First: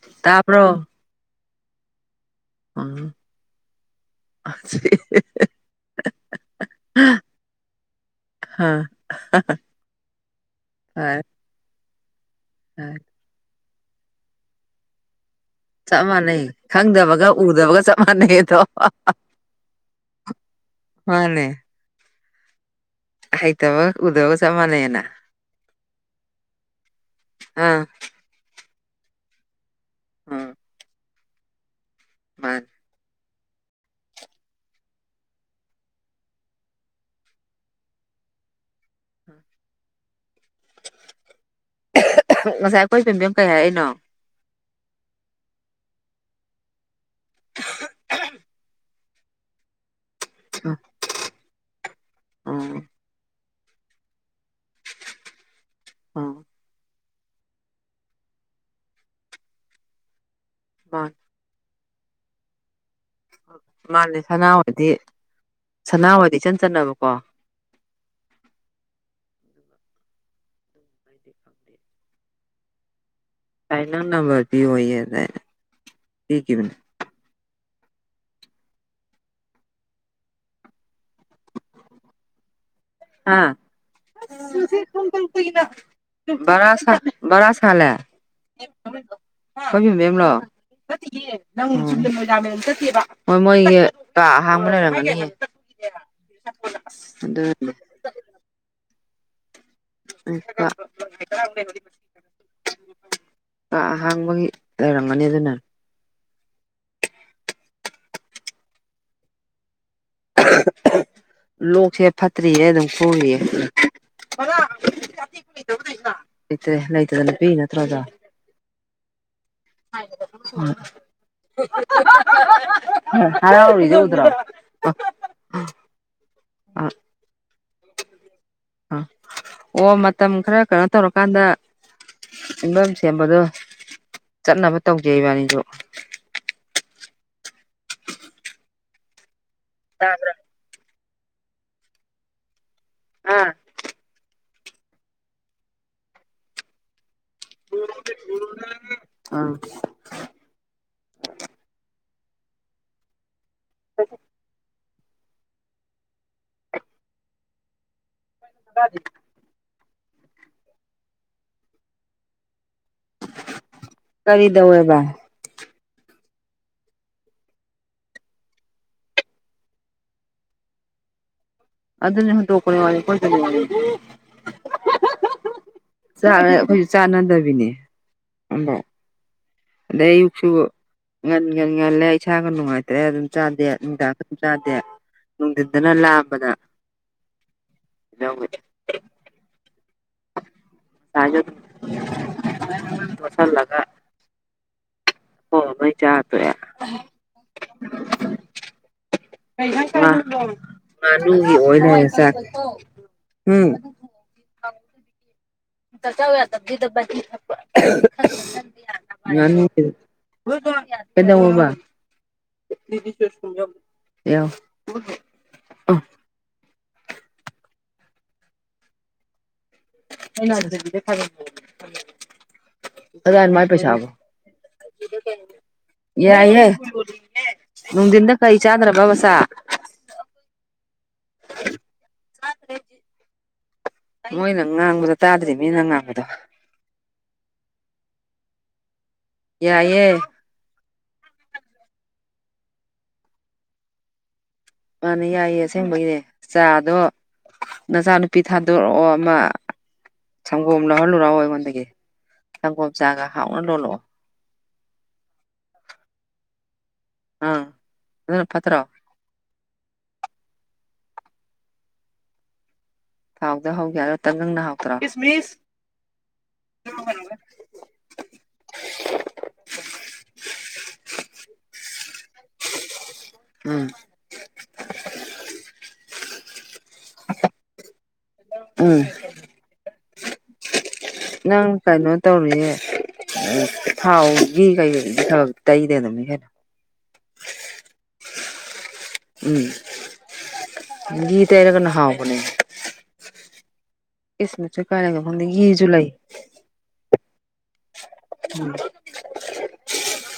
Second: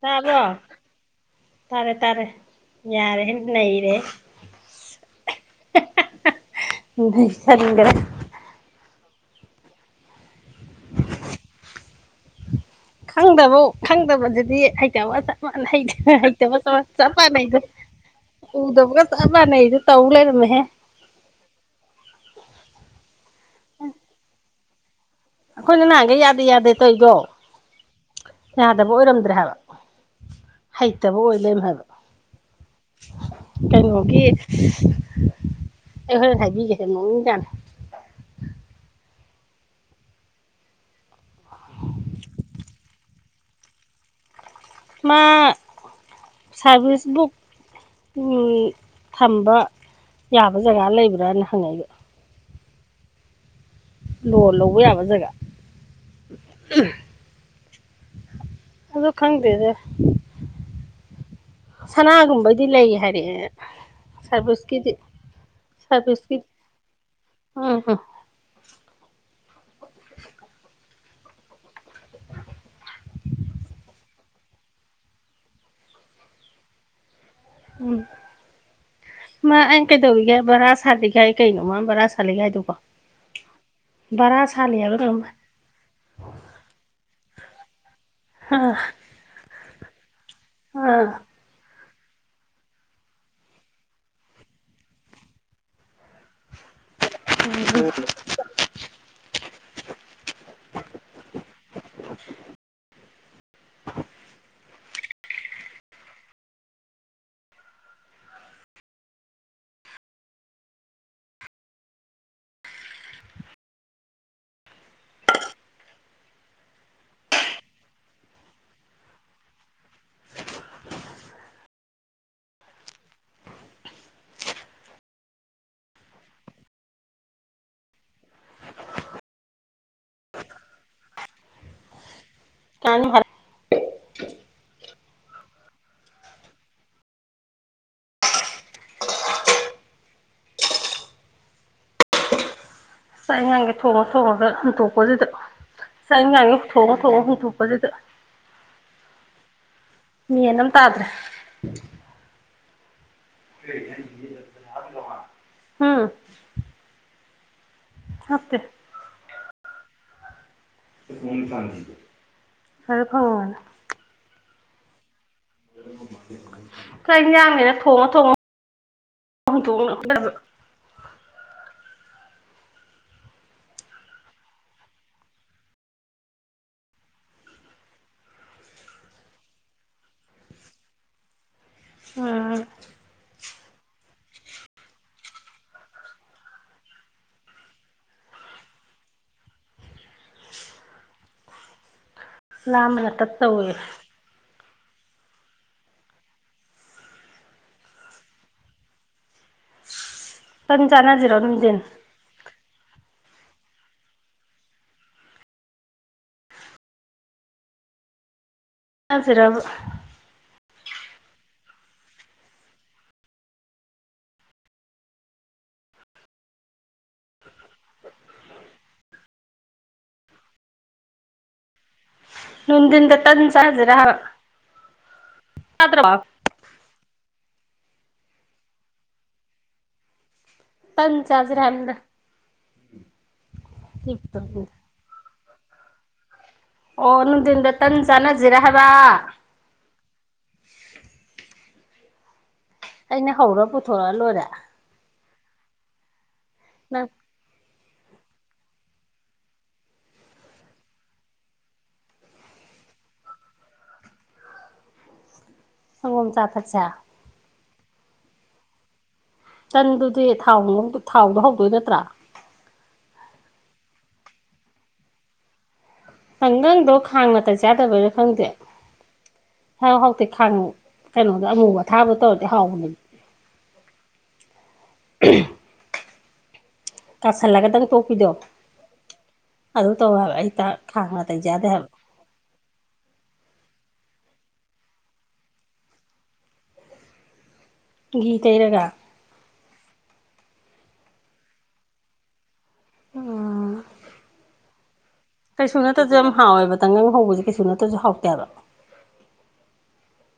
ꯇꯥꯕ꯭ꯔꯣ ꯇꯥꯔꯦ ꯇꯥꯔꯦ ꯎꯝ ꯌꯥꯔꯦ ꯍ ꯅ ꯔꯦ ꯑ ꯆꯗ꯭ꯔ ꯍ ꯈꯪꯗꯕ ꯈꯪꯗꯕꯗꯨꯗꯤ ꯍꯩꯇꯕ ꯞ ꯆꯞ ꯃꯥꯟꯅꯩ ꯍꯩꯇꯕ ꯆꯞ ꯈꯪꯗꯕꯒ ꯃꯥꯟꯅꯩꯗꯣ ꯎꯗꯕꯒ ꯆꯞ ꯃꯥꯟꯅꯩꯗꯣ ꯎꯗꯕꯒ ꯆꯞ ꯃꯥꯟꯅꯩꯗꯣ ꯇꯧ ꯂꯩꯔꯝ ꯍꯦ ꯍꯅꯦ ꯍꯥꯏꯥꯏ ꯇꯕ ꯎꯗꯒ ꯁꯃꯅ ꯌꯦꯅ ꯑꯩꯈꯣꯏꯅ ꯅꯍꯥꯟꯒ ꯌꯥꯗꯦ ꯌꯥꯗꯦ ꯇꯧ ꯑꯩꯀꯣ ꯑꯥ ꯌꯥꯗꯕ ꯑꯣꯏꯔꯝꯗ꯭ꯔꯦ ꯍꯥꯏꯕ ꯍꯩꯇꯕ ꯑꯣꯏ ꯂꯩꯝ ꯍꯥꯏꯕ ꯍ ꯀꯩꯅꯣꯒꯤ ꯑꯩ ꯍꯣꯏ ꯍꯥꯏꯕꯤꯒꯦꯁꯦ ꯃꯑꯣꯡꯖꯥꯅꯤ [inaudible] ꯉꯁꯥꯏ ꯑꯩꯈꯣꯏ ꯌꯨꯝꯕꯤꯝ ꯀꯩ ꯍꯥꯏꯛꯏꯅꯣ ꯃꯥ ꯁꯔꯚꯤꯁꯤꯁ ꯕꯨꯛ ꯊꯝꯕ ꯌꯥꯕ ꯖꯒꯥ ꯂꯩꯕ꯭ꯔꯥꯅ ꯍꯪꯉꯛꯏꯕ ꯎꯝ ꯂꯣꯟ ꯂꯧꯕ ꯌꯥꯕ ꯖꯒꯥ ꯎꯝ ꯑꯗꯣ ꯈꯪꯗꯦꯗ ꯑ ꯁꯅꯥꯒꯨꯝꯕꯗꯤ ꯂꯩ ꯍꯥꯏꯔꯛꯑꯦ ꯃꯥꯅꯦ ꯁꯅꯥꯍꯣꯏꯗꯤ ꯁꯔꯕꯤꯁꯀꯤꯗꯤ ꯁꯅꯥꯍꯣꯏꯗꯤ ꯁꯕꯤꯁꯀꯤ ꯏꯆꯟ ꯆꯟꯅꯕꯀꯣ ꯑ ꯐꯥꯏꯜ ꯅꯝꯕꯔ ꯄꯤ ꯑꯣꯏꯅ ꯄ ꯀꯅꯦ ꯎꯝ ꯃꯥ ꯑꯩꯅ ꯀꯩꯗꯧꯔꯤꯒꯦ ꯕꯔꯥ ꯁꯥꯠꯂꯤꯒꯥꯏ ꯀꯩꯅꯣ ꯃꯥ ꯕꯔꯥ ꯁꯥꯂꯤꯒ ꯍꯥꯏꯗꯨꯀꯣ ꯑ ꯀꯩꯅꯣꯝ ꯍꯥꯏ [unintelligible] [unintelligible] ꯕꯔ ꯕꯔꯁꯟ ꯈꯂꯦ ꯑꯥ ꯈꯣꯏꯕꯤ ꯃꯦꯝꯂꯣ ꯑꯥ ꯍꯣꯏ ꯃꯣꯏꯁꯦ ꯀ ꯑꯍꯥꯡꯕ ꯂꯩꯔꯝꯒꯅꯤ [inaudible] [inaudible] [inaudible] [inaudible] ꯀꯍꯥꯡꯕꯒꯤ ꯂꯩꯔꯝꯒꯅꯤ ꯑꯗꯨꯅ [inaudible] ꯂꯣꯛꯁꯦ ꯐꯠꯇ꯭ꯔꯤꯌꯦ ꯑꯗꯨꯝ ꯈꯣꯡꯏꯌꯦ ꯂꯩꯇꯦ ꯂꯩꯇꯗꯅꯄꯤꯤ ꯅꯠꯇ꯭ꯔꯣꯖ [inaudible] ꯍꯥꯏꯥꯎꯖꯗ꯭ꯔꯣ [unintelligible] [unintelligible] ꯑ ꯑꯣ ꯃꯇꯝ ꯈꯔ ꯀꯩꯅꯣ ꯇꯧꯔꯀꯥꯟꯗ ꯌꯨꯝꯐꯝ ꯀꯥꯅꯤ ꯍꯥꯏ ꯁꯦꯝꯕꯗꯣ ꯆꯠꯅꯕ ꯇꯧꯖꯩ ꯏꯕꯥꯅꯤꯁꯨ ꯇꯕ꯭ꯔꯣ ꯑꯥ ꯊꯉ ꯊꯣꯡꯉꯒ ꯍꯨꯟꯇꯣꯛꯄꯁꯤꯗ ꯆꯥꯡꯦꯉ [unintelligible] [unintelligible] ꯑꯥ ꯃꯦꯟ ꯑꯃ ꯇꯥꯗ꯭ꯔꯦ ꯎꯝ ꯅꯠꯇꯦ ꯍꯔ ꯐꯣꯟ ꯀꯗ ꯑꯦꯕꯥꯏ ꯀ ꯌꯥꯝꯃꯦꯅ ꯊꯣꯡꯉꯣ ꯊꯣꯡꯉ ꯑ ꯇꯅ ꯏꯗꯅꯦ ꯍ ꯇꯀꯔ ꯋꯥꯦꯖꯅꯦ [unintelligible] ꯑꯩꯈꯣꯏꯁꯨ ꯆꯥꯟꯅꯗꯕꯤꯅꯦ ꯑꯗꯩ ꯑꯌꯨꯛꯁꯨ ꯉꯟ ꯉ ꯉꯜꯂꯦ ꯏꯁꯥꯒ ꯎꯝ ꯅꯨꯡꯉꯥꯏꯇ꯭ꯔꯦ ꯑꯗꯨꯝ ꯆꯥꯗꯦ ꯗꯥꯡ ꯆꯥꯗꯦ ꯅꯨꯡꯊꯤꯟꯗꯅ ꯂꯥꯛꯑꯝꯕꯗ ꯏꯅ ꯎ ꯍꯥꯏꯦ ꯑꯗꯨ ꯂꯃ ꯂ ꯇ ꯇꯧꯋꯦ ꯍ ꯃ ꯆꯥ ꯇ ꯇꯟ ꯆꯥꯟꯅꯁꯤꯔꯣ ꯃꯥꯅꯒꯤ ꯅꯨꯡꯊꯤꯟ ꯑꯣꯏꯅꯦ ꯆ ꯎꯝ ꯆꯧꯋ ꯌꯥ ꯗꯕꯤ ꯗ ꯊꯄ ꯆꯥꯟꯅꯁꯤꯔꯕ ꯀꯗ ꯋꯥꯕ [inaudible] ꯍꯩꯅꯗꯗꯒꯤ ꯊꯕꯛ ꯅꯗꯤꯟꯗ ꯇꯟꯁ ꯍꯖꯔ ꯄꯩꯁꯥꯕꯨ ꯍꯥ ꯌꯥꯏꯌꯦ ꯅꯨꯡꯊꯤꯟꯗ ꯀꯔꯤ ꯆꯥꯗ꯭ꯔꯕꯕꯁꯥ ꯄꯟ ꯆꯥꯖ ꯔꯍꯃꯗ ꯃꯣꯏꯅ ꯉꯥꯡꯕꯗꯣ ꯇꯥꯗ꯭ꯔꯤ ꯃꯤꯅ ꯉꯥꯡꯕꯗꯣ ꯑꯣ ꯅꯗꯤꯟꯗ ꯇꯟ ꯆ ꯅꯖꯖꯤꯔ ꯍꯥꯏꯕ ꯌꯥꯏꯑꯦ ꯑꯩꯅ ꯍꯧꯔ ꯄꯨꯊꯣꯔꯛꯑ ꯂꯣꯏꯔꯦ ꯃꯥꯅꯦ ꯌꯥꯏꯌꯦ ꯑꯁꯦꯡꯕꯒꯤꯅꯦ ꯆꯥꯗꯣ ꯅꯪ ꯅꯆꯥꯅꯨꯄꯤ ꯊꯥꯗꯣꯔꯛꯑꯣ ꯑꯃ ꯁꯪꯒꯣꯝ ꯂꯧꯍꯜꯂꯨꯔꯛꯑꯣ ꯑꯩꯉꯣꯟꯗꯒꯤ ꯁꯪꯒꯣꯝ ꯆꯥꯒ ꯍꯥꯎꯅ ꯂꯣꯜꯂꯛꯑꯣ ꯑꯣꯝ ꯆꯠꯠꯆꯥ ꯑꯥ ꯑꯗꯨꯅ ꯄꯠꯇꯔꯣ ꯆꯟꯗꯨꯗꯤ ꯊꯥꯎ ꯊꯥꯎꯗꯣ ꯍꯧꯗꯣꯏ ꯅꯠꯇ꯭ꯔꯥ ꯐꯥꯎꯗ ꯍꯧꯒꯦꯔꯇ ꯅꯪꯅ ꯍꯥꯎꯇ꯭ꯔ ꯈꯪꯒꯪꯗꯣ ꯈꯥꯡ ꯉꯇ ꯆꯥꯗꯕꯔ ꯈꯪꯗꯦ ꯍꯥꯎ ꯍꯥꯎꯇꯤ ꯈꯥꯡꯉ ꯀꯩꯅꯣꯗ ꯑꯃꯨꯕ ꯊꯥꯕ ꯇꯧꯔꯗꯤ ꯍꯥꯎꯕꯅꯦ ꯑ ꯎꯝ ꯇꯥꯁꯜꯂꯒꯗꯪ ꯇꯣꯛꯄꯤꯗꯣ ꯎꯝ ꯑꯗꯨ ꯇꯧꯋꯦꯕ ꯑꯩ ꯈꯥꯡ ꯉꯇꯩꯩꯖꯥꯗꯦ ꯍꯥꯏꯕ ꯎ ꯊꯥꯎꯒꯤ ꯀꯩꯕ ꯇꯩꯗ ꯑꯗꯨꯝꯅꯤ ꯈꯩꯅꯣ ꯒꯤꯘ ꯀꯩꯔꯒ ꯎꯝ ꯒꯤ ꯇꯔꯒꯅ ꯍꯥꯎꯕꯅꯦ ꯎꯝ ꯀꯤꯁꯃꯤꯁꯁꯨ ꯀꯥꯏ ꯂꯩꯒꯦ ꯈꯪꯗꯦ ꯀꯩꯁꯨ ꯘꯤꯁꯨ ꯂꯩ ꯅꯠꯇꯁꯨ ꯌꯥꯝ ꯍꯥꯎꯋꯦꯕꯇꯪꯅ ꯍꯧꯕꯁ ꯀꯩꯁꯨ ꯅꯠꯇ꯭ꯔꯁꯨ ꯍꯥꯎ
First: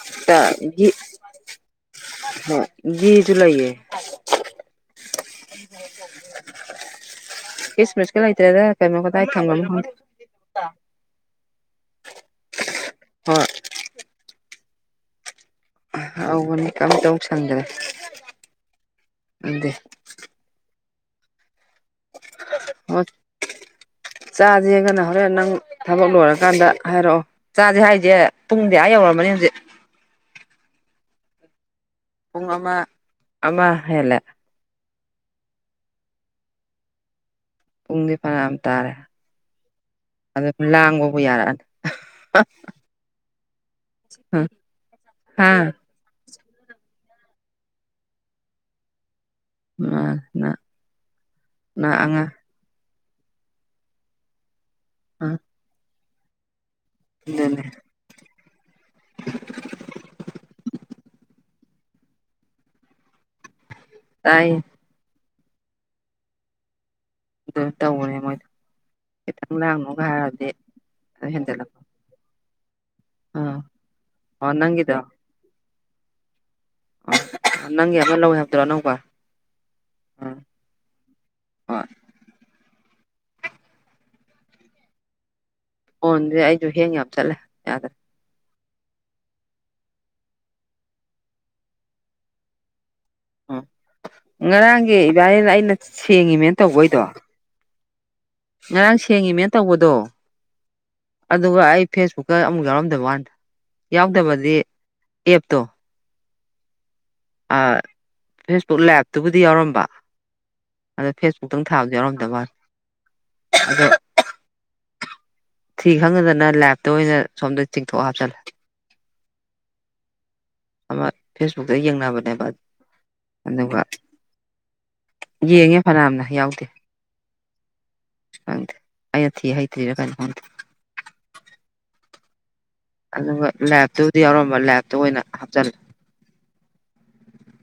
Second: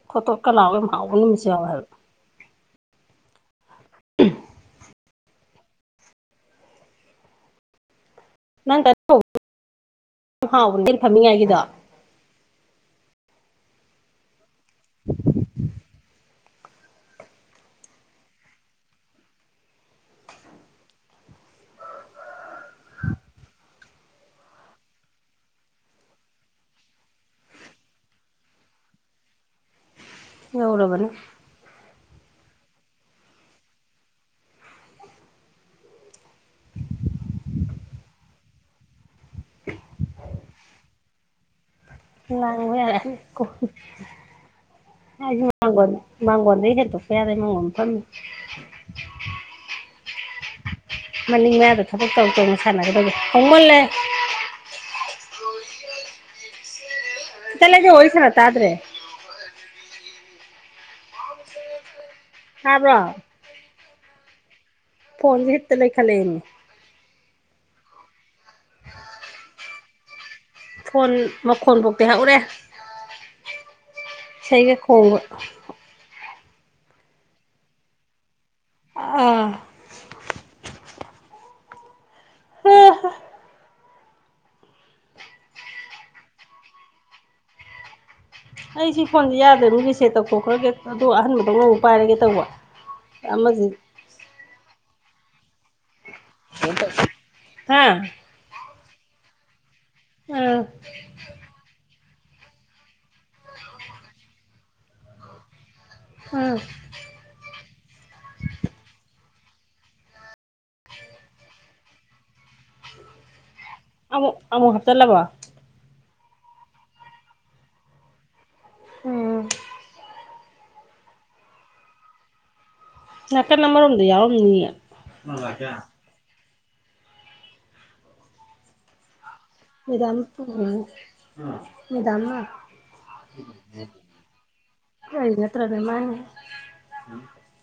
ꯈꯣꯠꯇꯣꯛꯀ ꯎꯝ ꯂꯥꯎꯒ ꯌꯥꯝ ꯍꯥꯎꯕ ꯅꯨꯃꯤꯠꯁꯨ ꯌꯥꯎꯋꯦ ꯍꯥꯏꯕ ꯒꯤ ꯒꯤ ꯂꯥꯏꯌꯦ [inaudible] ꯏꯁ ꯃꯁ ꯀꯂ ꯏꯇꯔꯦꯗ ꯅꯪ ꯀꯃ ꯀꯩꯅꯣ ꯇꯧꯕ ꯀꯗꯃꯃ ꯌꯥꯝ ꯍꯥꯎꯕꯅꯦ ꯌꯦꯟ ꯐꯝꯃꯤꯉꯥꯏꯒꯤꯗꯣ ꯍꯣꯏ [inaudible] ꯇꯧꯕꯅꯤ ꯑꯝꯇꯧꯁꯟꯗ꯭ꯔꯦ ꯑꯗꯨ ꯍꯣꯏ [inaudible] ꯆꯥꯁꯦꯒꯅ ꯍꯣꯔꯦꯟ ꯅꯪ ꯊꯕꯛ ꯂꯣꯏꯔꯀꯥꯟꯗ ꯍꯥꯏꯔꯛꯑꯣ ꯆꯥꯁꯦ ꯍꯥꯏꯁꯦ ꯄꯨꯡꯗꯤ ꯑꯥ ꯌꯧꯔꯃꯅꯤꯅ ꯦ ꯌꯧꯔꯕꯔꯕꯅꯤ ꯄꯨꯡꯨꯡ ꯑꯃ ꯑꯃ ꯍꯂ [inaudible] ꯄꯨꯡꯗꯤ ꯐꯔ ꯌꯥꯝ ꯇꯥꯔꯦ ꯑꯗꯨ ꯂꯥꯡꯕꯕꯨ ꯌꯥꯔꯛꯑꯅꯤ ꯂꯉꯣ ꯑꯩ ꯍꯥ ꯃꯒꯣꯟ ꯃꯥꯡꯒꯣꯟꯗ ꯍꯦꯛꯇꯣꯛꯄ ꯌꯥꯔꯦ ꯃꯥꯡꯣꯟ ꯐꯝꯃꯤ ꯃꯥ ꯃꯅꯤꯡ ꯃꯌꯥꯗ ꯅ ꯊꯕꯛ ꯇꯧ ꯑꯉꯥꯡ ꯇꯧꯅ ꯁꯥꯟꯅꯒꯗꯕ ꯎꯃ ꯂꯩꯦ ꯑꯥ ꯆꯂꯒꯦ ꯍꯣꯣꯏꯁꯂ ꯇꯗ꯭ꯔꯦ ꯁꯥꯕ꯭ꯔꯣ ꯇꯥꯏ ꯐꯣꯟꯁ ꯍꯦꯠꯇ ꯂꯩ ꯈ ꯂꯩꯅꯤ ꯑꯗꯨ ꯇꯧꯔꯦ ꯃꯣꯏꯗꯣ ꯈꯤꯇꯪ ꯂꯥꯡꯅꯨꯒ ꯍꯥꯏꯔꯕꯗꯤ ꯐꯣꯟ ꯃꯈꯣꯟꯐꯥꯎꯇꯤ ꯍꯧꯎꯔꯦ ꯑꯥ ꯑꯣ ꯁꯒꯦ ꯀꯣꯕ ꯑ ꯅꯪꯒꯤ ꯑꯃ ꯂꯧꯋꯦ ꯍꯥꯏꯕꯗꯨꯔꯣ ꯑꯅꯧꯕ ꯑꯥ ꯎ ꯍꯣꯏ ꯑꯣꯟꯗꯤꯦ ꯑꯩꯁꯨ ꯍꯌꯦꯡ ꯌꯥꯝ ꯆꯠꯂꯦ ꯌꯥꯗ꯭ꯔꯦ ꯑꯩ ꯁꯤ ꯐꯣꯟꯗꯤ ꯌꯥꯗꯣꯏꯅꯨ ꯔꯤꯁꯦꯠ ꯇꯧꯊꯣꯛꯈ꯭ꯔꯒꯦ ꯑꯗꯨꯗ ꯑꯍꯟꯕꯗꯧꯅ ꯑꯃꯨꯛ ꯄꯥꯏꯔꯒꯦ ꯇꯧꯕ ꯎ ꯑꯃꯁꯤ ꯉꯔꯥꯡꯒꯤ ꯏꯕꯥꯅꯤꯅ ꯑꯩꯅ ꯁꯦꯡꯉꯤꯅꯦꯅ ꯇꯧꯕꯩꯗꯣ ꯍꯥꯥ ꯉꯔꯥꯡ ꯁꯦꯡꯉꯤꯅꯦꯅ ꯇꯧꯕꯗꯣ ꯑꯥ ꯑꯗꯨꯒ ꯑꯩ ꯐꯦꯁꯕꯨꯛꯀ ꯑꯃꯨꯛ ꯌꯥꯎꯔꯝꯗꯕ ꯋꯥꯥꯟꯗ ꯌꯥꯎꯗꯕꯗꯤ ꯑꯦꯞꯇꯣ ꯍꯥ ꯐꯦꯁꯕꯨꯛ ꯂꯥꯏꯞꯇꯨꯕꯨꯗꯤ ꯌꯥꯎꯔꯝꯕ ꯑꯗꯣ ꯐꯦꯁꯕꯨꯛꯇꯨ ꯊꯥꯕꯁꯨ ꯌꯥꯎꯔꯝꯗ ꯃꯥ ꯑꯃꯨ ꯑꯃꯨ ꯍꯥꯇꯥ ꯂꯕ ꯈꯪꯉꯗꯅ ꯂꯥꯏꯞꯇ ꯑꯣꯏꯅ ꯁꯣꯝꯗ ꯆꯤꯡꯊꯣꯛ ꯍꯥꯞꯆꯤꯜꯂꯦ ꯎꯝ ꯑꯃ ꯐꯦꯁꯕꯨꯛꯇ ꯌꯦꯡꯅꯕꯅꯦꯕ ꯅꯥꯀꯟ ꯑꯗꯨꯒ ꯑꯃꯔꯣꯝꯗ ꯌꯥꯎꯔꯝꯅꯤꯌꯦ ꯌꯦꯡꯉꯦ ꯐꯅꯌꯥꯝꯅ ꯌꯥꯎꯗꯦ ꯑ ꯊ ꯇꯔꯤꯔ ꯀ ꯐ ꯎꯝ ꯃꯗꯥꯝ ꯑꯗꯨꯒ ꯂꯦꯞꯇꯨꯕꯨꯗꯤ ꯌꯥꯎꯔꯝꯕ ꯂꯦꯞꯇꯨ ꯑꯣꯏꯅ ꯑꯩ ꯍꯥꯞꯆꯜꯂꯦ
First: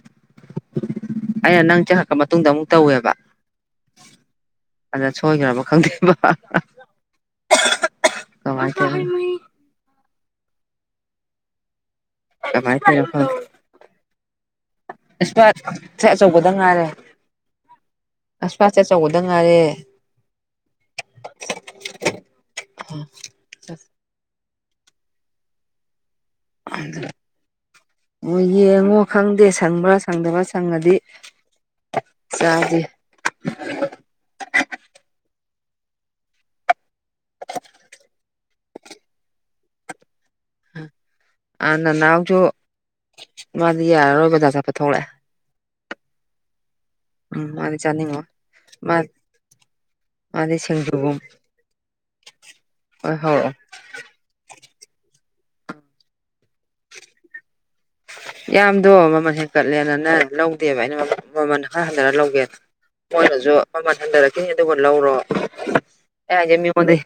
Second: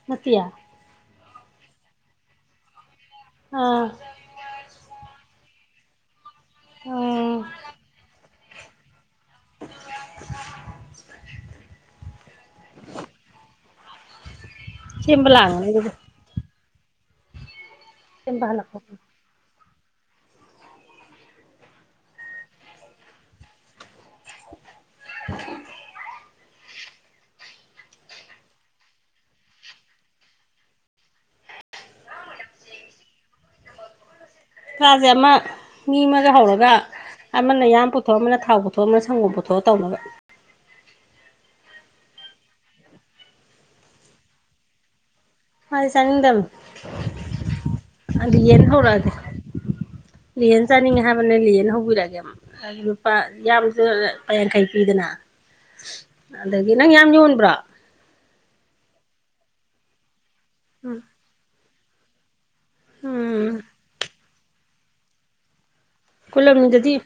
ꯃꯠꯇꯌꯥ ꯑꯩꯅ ꯅꯪ ꯆꯦꯛꯂꯛꯄ ꯃꯇꯨꯡꯗ ꯑꯃꯨꯛ ꯇꯧꯋꯦꯕ ꯑꯥ ꯑꯗ ꯁꯣꯏꯈ꯭ꯔꯕ ꯈꯗꯕ ꯑꯣ ꯀꯃꯥꯏ [inaudible] ꯀꯃꯥꯏ ꯐꯄꯥ ꯁꯦꯝꯕ ꯂꯥꯛꯑꯝꯒꯅꯤ ꯑꯗꯨꯒ ꯆꯄ ꯉꯥꯏꯔꯦ ꯁꯦꯝꯕ ꯑꯁꯄꯥꯠ ꯍꯜꯂꯛꯄ ꯑꯆꯧꯕꯗ ꯉꯥꯏꯔꯦ ꯑ ꯆ [inaudible] ꯑꯗ ꯑꯣ ꯌꯦꯡꯉꯣ ꯈꯪꯗꯦ ꯁꯪꯕ꯭ꯔꯥ ꯁꯪꯗꯕ꯭ꯔꯥ ꯁꯪꯉꯗꯤ ꯆꯗꯤꯦ ꯉꯥꯁꯦ ꯑꯃ ꯃꯤ ꯑꯃꯒ ꯍꯧꯔꯒ ꯑꯃꯅ ꯌꯥꯝ ꯄꯨꯊꯣꯔꯑ ꯑꯃꯅ ꯊꯥꯎ ꯄꯨꯊꯣꯛꯑ ꯑꯃꯅ ꯁꯪꯒꯣꯝ ꯄꯨꯊꯣꯔꯑ ꯇꯧꯅꯕ ꯑ ꯅꯅꯥꯎꯁꯨ ꯃꯥꯗꯤ ꯌꯥꯔꯔꯣꯏ ꯕꯖꯥ ꯆꯠꯄ ꯊꯣꯛꯂꯛꯑꯦ ꯃꯥꯗꯤ ꯆꯉꯗꯝ ꯎꯝ ꯃꯥꯗꯤ ꯆꯥꯅꯤꯡꯉꯣꯏ ꯑꯗ ꯌꯦꯟ ꯃꯥ ꯍꯧꯔꯗ ꯃꯥꯗꯤ ꯂꯍꯦꯟ ꯆꯥꯅꯤꯡꯉꯦ ꯁꯤꯡꯖꯨꯒꯨꯝ ꯍꯥꯏꯕꯅꯦ ꯂꯍꯅ ꯍꯧꯕꯤꯔꯛꯑꯒꯦ ꯂꯨꯄꯥ ꯑꯣꯏ ꯍꯧꯔꯛꯑꯣ ꯌꯥꯝ ꯂꯄꯥ ꯌꯥꯡꯈꯩ ꯄꯤꯗꯅ ꯑꯗꯒꯤ ꯅꯪ ꯌꯥꯝ ꯌꯣꯟꯕ꯭ꯔꯣ ꯌꯥꯝꯗꯣ ꯃꯃꯜ ꯍꯦꯟꯀꯠꯂꯦꯅꯅ ꯂꯧꯗꯦꯕ ꯑꯩꯅ ꯃꯃꯜ ꯑ ꯍꯟꯊꯔ ꯂꯧꯒꯦ ꯃꯣꯏꯅꯁꯨ ꯎꯝ ꯃꯃꯜ ꯍꯟꯊꯔꯛꯈꯤꯅꯤ ꯑꯗꯨꯕꯨ ꯂꯧꯔꯣ ꯑꯩ ꯍꯥꯏꯁꯦ ꯀꯣꯂꯝꯗꯨꯗꯗꯤ ꯃꯤꯉꯣꯟꯗꯩ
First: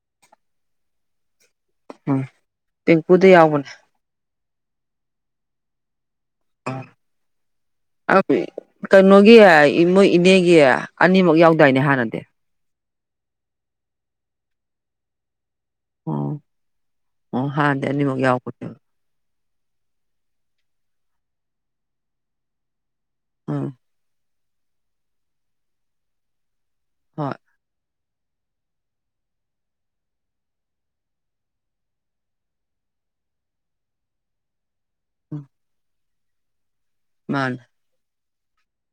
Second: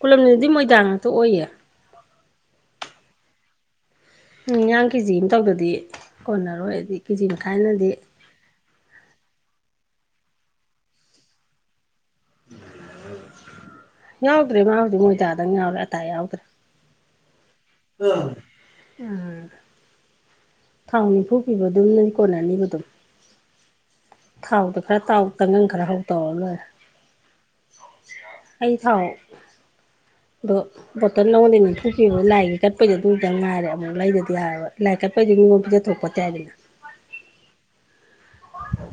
ꯀꯣꯂꯝꯗꯨꯗꯗꯤ ꯃꯣꯏꯗꯥꯡ ꯉꯥꯛꯇ ꯑꯣꯏꯌꯦ ꯎꯝ ꯄꯦꯡꯀꯨꯗ ꯌꯥꯎꯕꯅꯦ ꯎꯝ ꯌꯥꯌꯥꯡ ꯀꯦꯖꯤ ꯑꯃ ꯇꯧꯗꯗꯤ ꯀꯣꯟꯅꯔꯣꯏ ꯑꯗꯤ ꯀꯦꯖꯤ ꯃꯈꯥꯏꯅꯗꯤ ꯑ ꯀꯣꯒꯤ ꯏꯅꯦꯒꯤ ꯑꯅꯤꯃꯛꯨ ꯌꯥꯎꯗꯥꯏꯅꯦ ꯍꯥꯟꯅꯗꯤ ꯌꯥꯎꯗ꯭ꯔꯦ ꯃꯥ ꯍꯧꯗꯤ ꯃꯣꯏꯖꯥꯗꯪ ꯌꯥꯎꯔꯦ ꯑꯇꯥ ꯑꯣ ꯌꯥꯎꯗ꯭ꯔꯦ ꯑꯣ ꯍꯥ ꯗꯅꯤ ꯃ ꯌꯥꯎ ꯀꯠꯇ ꯎꯝ ꯊꯥꯎ ꯅꯤꯐꯨ ꯄꯤꯕ ꯑꯗꯨꯝ ꯅꯣꯏ ꯀꯣꯟꯅꯅꯤꯕ ꯑꯗꯨꯝ ꯑꯥ ꯊꯥꯎꯗꯣ ꯈꯔ ꯇꯥꯎ ꯇꯪꯒꯪ ꯈꯔ ꯍꯧ ꯇꯧꯔ ꯂꯣꯏꯔꯦ ꯍꯣꯏ ꯑꯩ ꯊꯥꯎ ꯑꯗꯣ ꯕꯣꯇꯜ ꯂꯧꯣꯟꯗꯅꯤ ꯊꯣꯛꯄꯤ ꯂꯥꯏꯒꯤ ꯀꯠꯄꯩꯗꯣ ꯑꯗꯨꯝꯇ ꯉꯥꯏꯔꯦ ꯑꯃꯨꯛ ꯂꯩꯗꯗꯤ ꯌꯥꯔꯣꯏ ꯂꯥꯏꯛ ꯀꯦꯄꯩ ꯉꯣꯝ ꯄꯤꯖꯊ ꯊꯣꯛꯄ ꯆꯦ ꯍꯥꯏꯗꯅ ꯃꯥꯅ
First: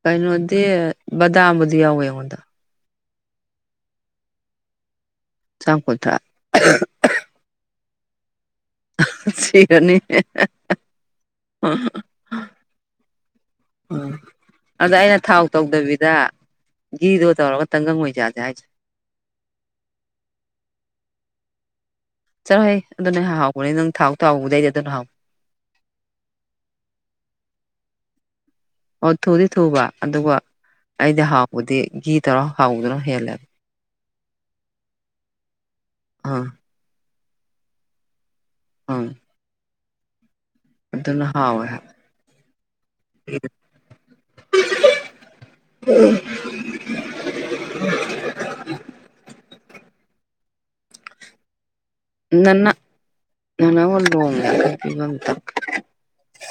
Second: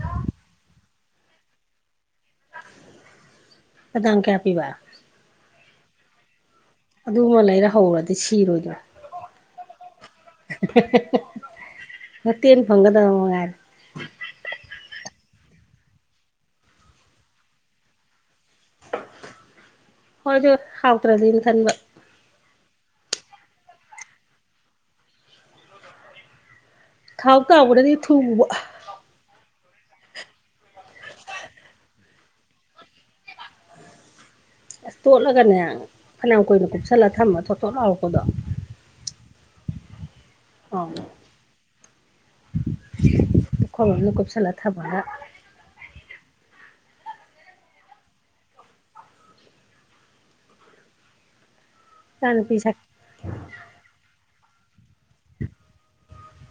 ꯀꯩꯅꯩꯅꯗꯤ ꯗꯥꯝꯗꯤꯌꯥ ꯑꯣꯏꯦ ꯍꯗ ꯑꯗꯥꯥꯡ ꯀꯌꯥꯄꯤꯕ ꯀꯣꯊ ꯑꯗꯨꯃ ꯂꯩꯔ ꯍꯧꯔꯗꯤ ꯁꯤꯔꯣꯏꯗ꯭ꯔꯣ ꯁꯤꯔꯅꯤ ꯃꯠꯇꯅ ꯐꯪꯗ ꯌꯥꯔ ꯑꯗ ꯑꯩꯅ ꯊꯥꯎ ꯇꯧꯗꯕꯤꯗ ꯒꯤꯗꯣ ꯇꯧꯔꯒ ꯇꯪꯒꯪ ꯑꯣꯏꯖꯥꯁꯦ ꯍꯥꯏꯁꯦ ꯍꯣꯏꯗ ꯍꯥꯎꯇ꯭ꯔꯗꯤꯅ ꯈꯟꯕ ꯆꯠꯂꯣ ꯍꯣꯏ ꯑꯗꯨꯣ ꯅꯪ ꯍꯥꯎꯕꯅꯦ ꯅꯪ ꯊꯥꯎ ꯊꯥꯎꯧꯕꯗꯩꯗꯤ ꯑꯗꯨ ꯅ ꯍꯥꯎ ꯊꯥꯎ ꯇꯥꯕꯅꯗꯤ ꯊꯨꯕ ꯑꯣꯊꯗꯤ ꯊꯨꯕ ꯑꯗꯨꯒ ꯑꯩꯗꯤ ꯍꯥꯎꯕꯗꯤ ꯘꯤ ꯇꯔ ꯍꯥꯎꯗꯨꯅ ꯍꯦꯜꯂꯦꯕ ꯑꯁ ꯇꯣꯠꯂꯒꯅꯦ ꯐꯅꯌꯥꯝ ꯑꯥ ꯀꯨꯏꯅ ꯀꯨꯞꯁꯜꯂ ꯊꯝꯃ ꯊꯣ ꯊꯣꯠ ꯂꯥꯎꯔꯛꯄꯗꯣ ꯑ ꯑꯗꯨꯅꯍꯥꯑꯣꯍ ꯈꯔꯅ ꯀꯞ ꯁꯥꯂ ꯊꯥꯕꯣꯅ ꯏꯆꯥꯅꯨꯄꯤ ꯅꯟꯅ ꯁꯛ ꯉꯅꯥꯒ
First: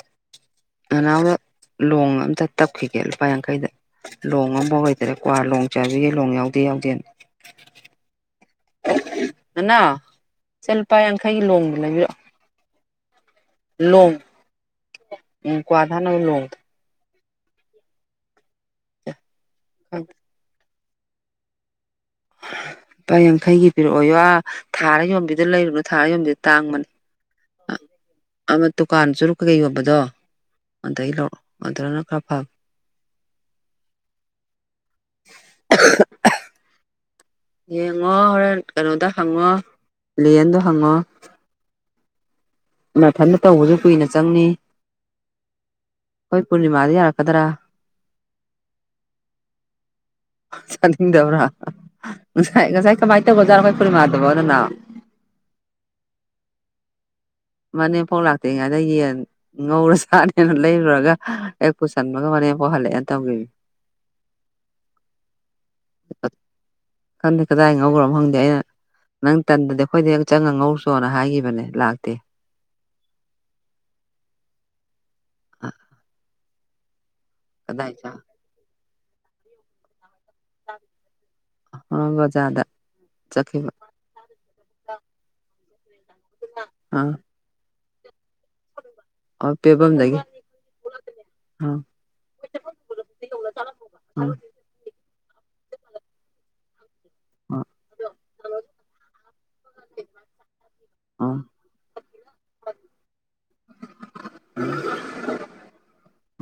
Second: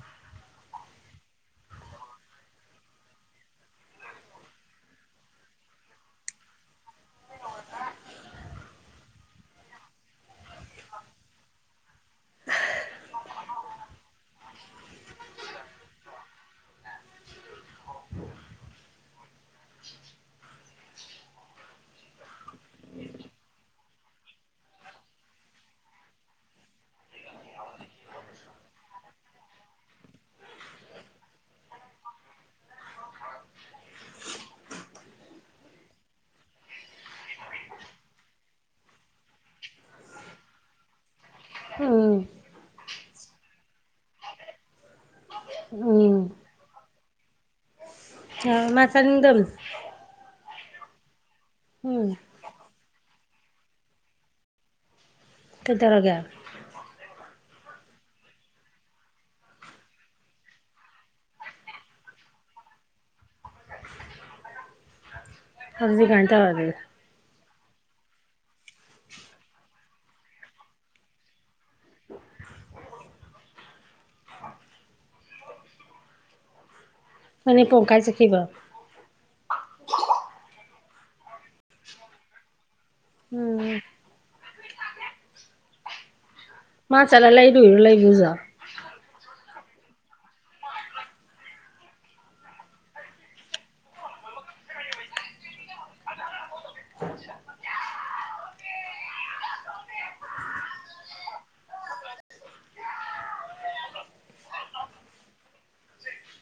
[unintelligible] ꯑꯅ ꯍꯧꯒ ꯂꯣꯡ ꯑꯝꯇ ꯇꯞꯈꯤꯒꯦ ꯂꯨꯄꯥ ꯌꯥꯡꯈꯩꯗ ꯂꯣꯡ ꯑꯃꯐꯥꯎ ꯂꯩꯇꯔꯦ ꯀ꯭ꯋꯥ ꯂꯣꯡ ꯆꯥꯕꯤꯒꯦ ꯂꯣꯡ ꯌꯥꯎꯗꯦ ꯌꯥꯎ ꯗꯦꯟ ꯑꯣ ꯅꯅꯥ ꯁꯦ ꯂꯨꯄꯥ ꯌꯥꯡꯈꯩꯒꯤ ꯂꯣꯡꯗ ꯂꯩꯕꯤꯔꯛꯑꯣ ꯂꯣꯡ ꯎ ꯀꯋꯥꯊꯥ ꯂꯣ ꯍ [unintelligible] ꯂꯨꯄꯥ ꯌꯥꯡꯈꯩꯒꯤ ꯄꯤꯔꯛꯑꯣ ꯌꯥ ꯊꯥꯔ ꯌꯣꯟꯕꯤꯗ ꯂꯩꯔꯨꯅꯨ ꯊꯥꯔ ꯌꯣꯟꯝꯕꯤꯗ ꯇꯥꯡꯕꯅꯦ ꯑꯃ ꯗꯨꯀꯥꯟ ꯆꯨꯔꯛꯀꯒꯦ ꯌꯣꯟꯕꯗꯣ ꯑꯗꯩ ꯂꯧꯔꯑꯣ ꯑꯗꯨꯅ ꯈꯔ ꯐꯕ [unintelligible] [unintelligible] ꯌꯦꯡꯉꯣ ꯍꯣꯔꯦꯟ ꯀꯩꯅꯣꯗ ꯍꯪꯉꯣ ꯂꯦꯟꯗꯣ ꯍꯪꯉꯣ ꯎꯝ ꯃꯊꯟꯗ ꯇꯧꯕꯁꯨ ꯀꯨꯏꯅ ꯆꯪꯅꯤ ꯎꯝ ꯈꯣꯏ ꯄꯨꯔꯅꯤꯃꯥꯗ ꯌꯥꯔꯛꯀꯗ꯭ꯔꯥ ꯑꯥꯥ ꯃꯥꯆꯥꯅꯤꯡꯗꯝ ꯆꯥꯅꯤꯡꯗꯕ꯭ꯔꯥ ꯉꯁꯥꯏ ꯉꯁꯥꯏ ꯀꯃꯥꯏ ꯇꯧꯒꯔ꯭ ꯖꯥꯠꯅꯣ ꯈꯣꯏ ꯄꯨꯔꯅꯤꯃꯥꯗꯨꯕꯣ ꯅꯅꯥꯎ ꯀꯗꯧꯔꯒꯦ ꯃꯅꯦꯝꯄꯣꯛ ꯂꯥꯛꯇ꯭ꯔꯤꯉꯥꯏꯗ ꯌꯦꯟ ꯉꯧꯔ ꯆꯥꯅꯦꯅ ꯂꯩꯔꯨꯔꯒ ꯍꯦꯛ ꯄꯨꯁꯟꯕꯒ ꯍꯣꯔꯦ ꯅꯦꯝꯄꯣꯛ ꯍꯜꯂꯛꯑꯦꯅ ꯇꯧꯈꯤꯝꯅꯤ ꯑꯗꯨꯗꯤ ꯀꯃꯥꯏ ꯇꯧꯔꯒꯦ ꯉꯧꯈ꯭ꯔꯕ ꯈꯪꯗꯦ ꯑꯩꯅ ꯅꯪ ꯇꯟꯗꯗꯤ ꯑꯩꯈꯣꯏꯗ ꯍꯦꯛ ꯆꯪꯉ ꯉꯧꯔꯨꯆꯣꯅ ꯍꯥꯏꯈꯤꯕꯅꯦ ꯂꯥꯛꯇꯦ ꯑ ꯃꯅꯦꯝꯄꯣꯛꯅ ꯀꯗꯥꯏ ꯀꯥꯢ ꯆ ꯆꯠꯈꯤꯕꯥ ꯑꯥꯍ ꯕꯖꯥꯔ ꯗ ꯆꯠꯈꯤꯕꯥ ꯎꯝ ꯃꯥ ꯆꯠꯂꯥ ꯂꯩꯔꯨꯏꯔꯣ ꯂꯩꯕꯗꯨꯖꯨ ꯑꯣ ꯄꯦꯕꯝꯗꯒꯤ ꯑ ꯎꯝ ꯑ ꯑꯗꯣ [inaudible] ꯑꯥ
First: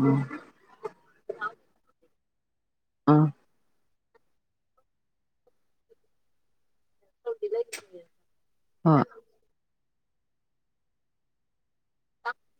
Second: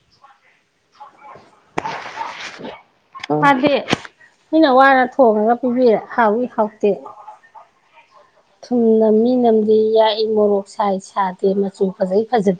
ꯎꯝ ꯍꯥꯏꯕꯗꯤ ꯃꯤꯅ ꯋꯥꯅ ꯊꯣꯡꯉꯒ ꯄꯤꯕꯤꯔꯦ ꯍꯥꯎꯏ ꯍꯥꯎꯇ ꯍꯣꯏ ꯊꯨꯝꯅ ꯃꯤ ꯅꯝ ꯁꯤꯌꯥꯛꯏ ꯃꯣꯔꯣꯛ ꯁꯥꯏ ꯁꯥꯗꯦ ꯃꯆꯨ ꯐꯖꯩ ꯐꯖꯗꯦ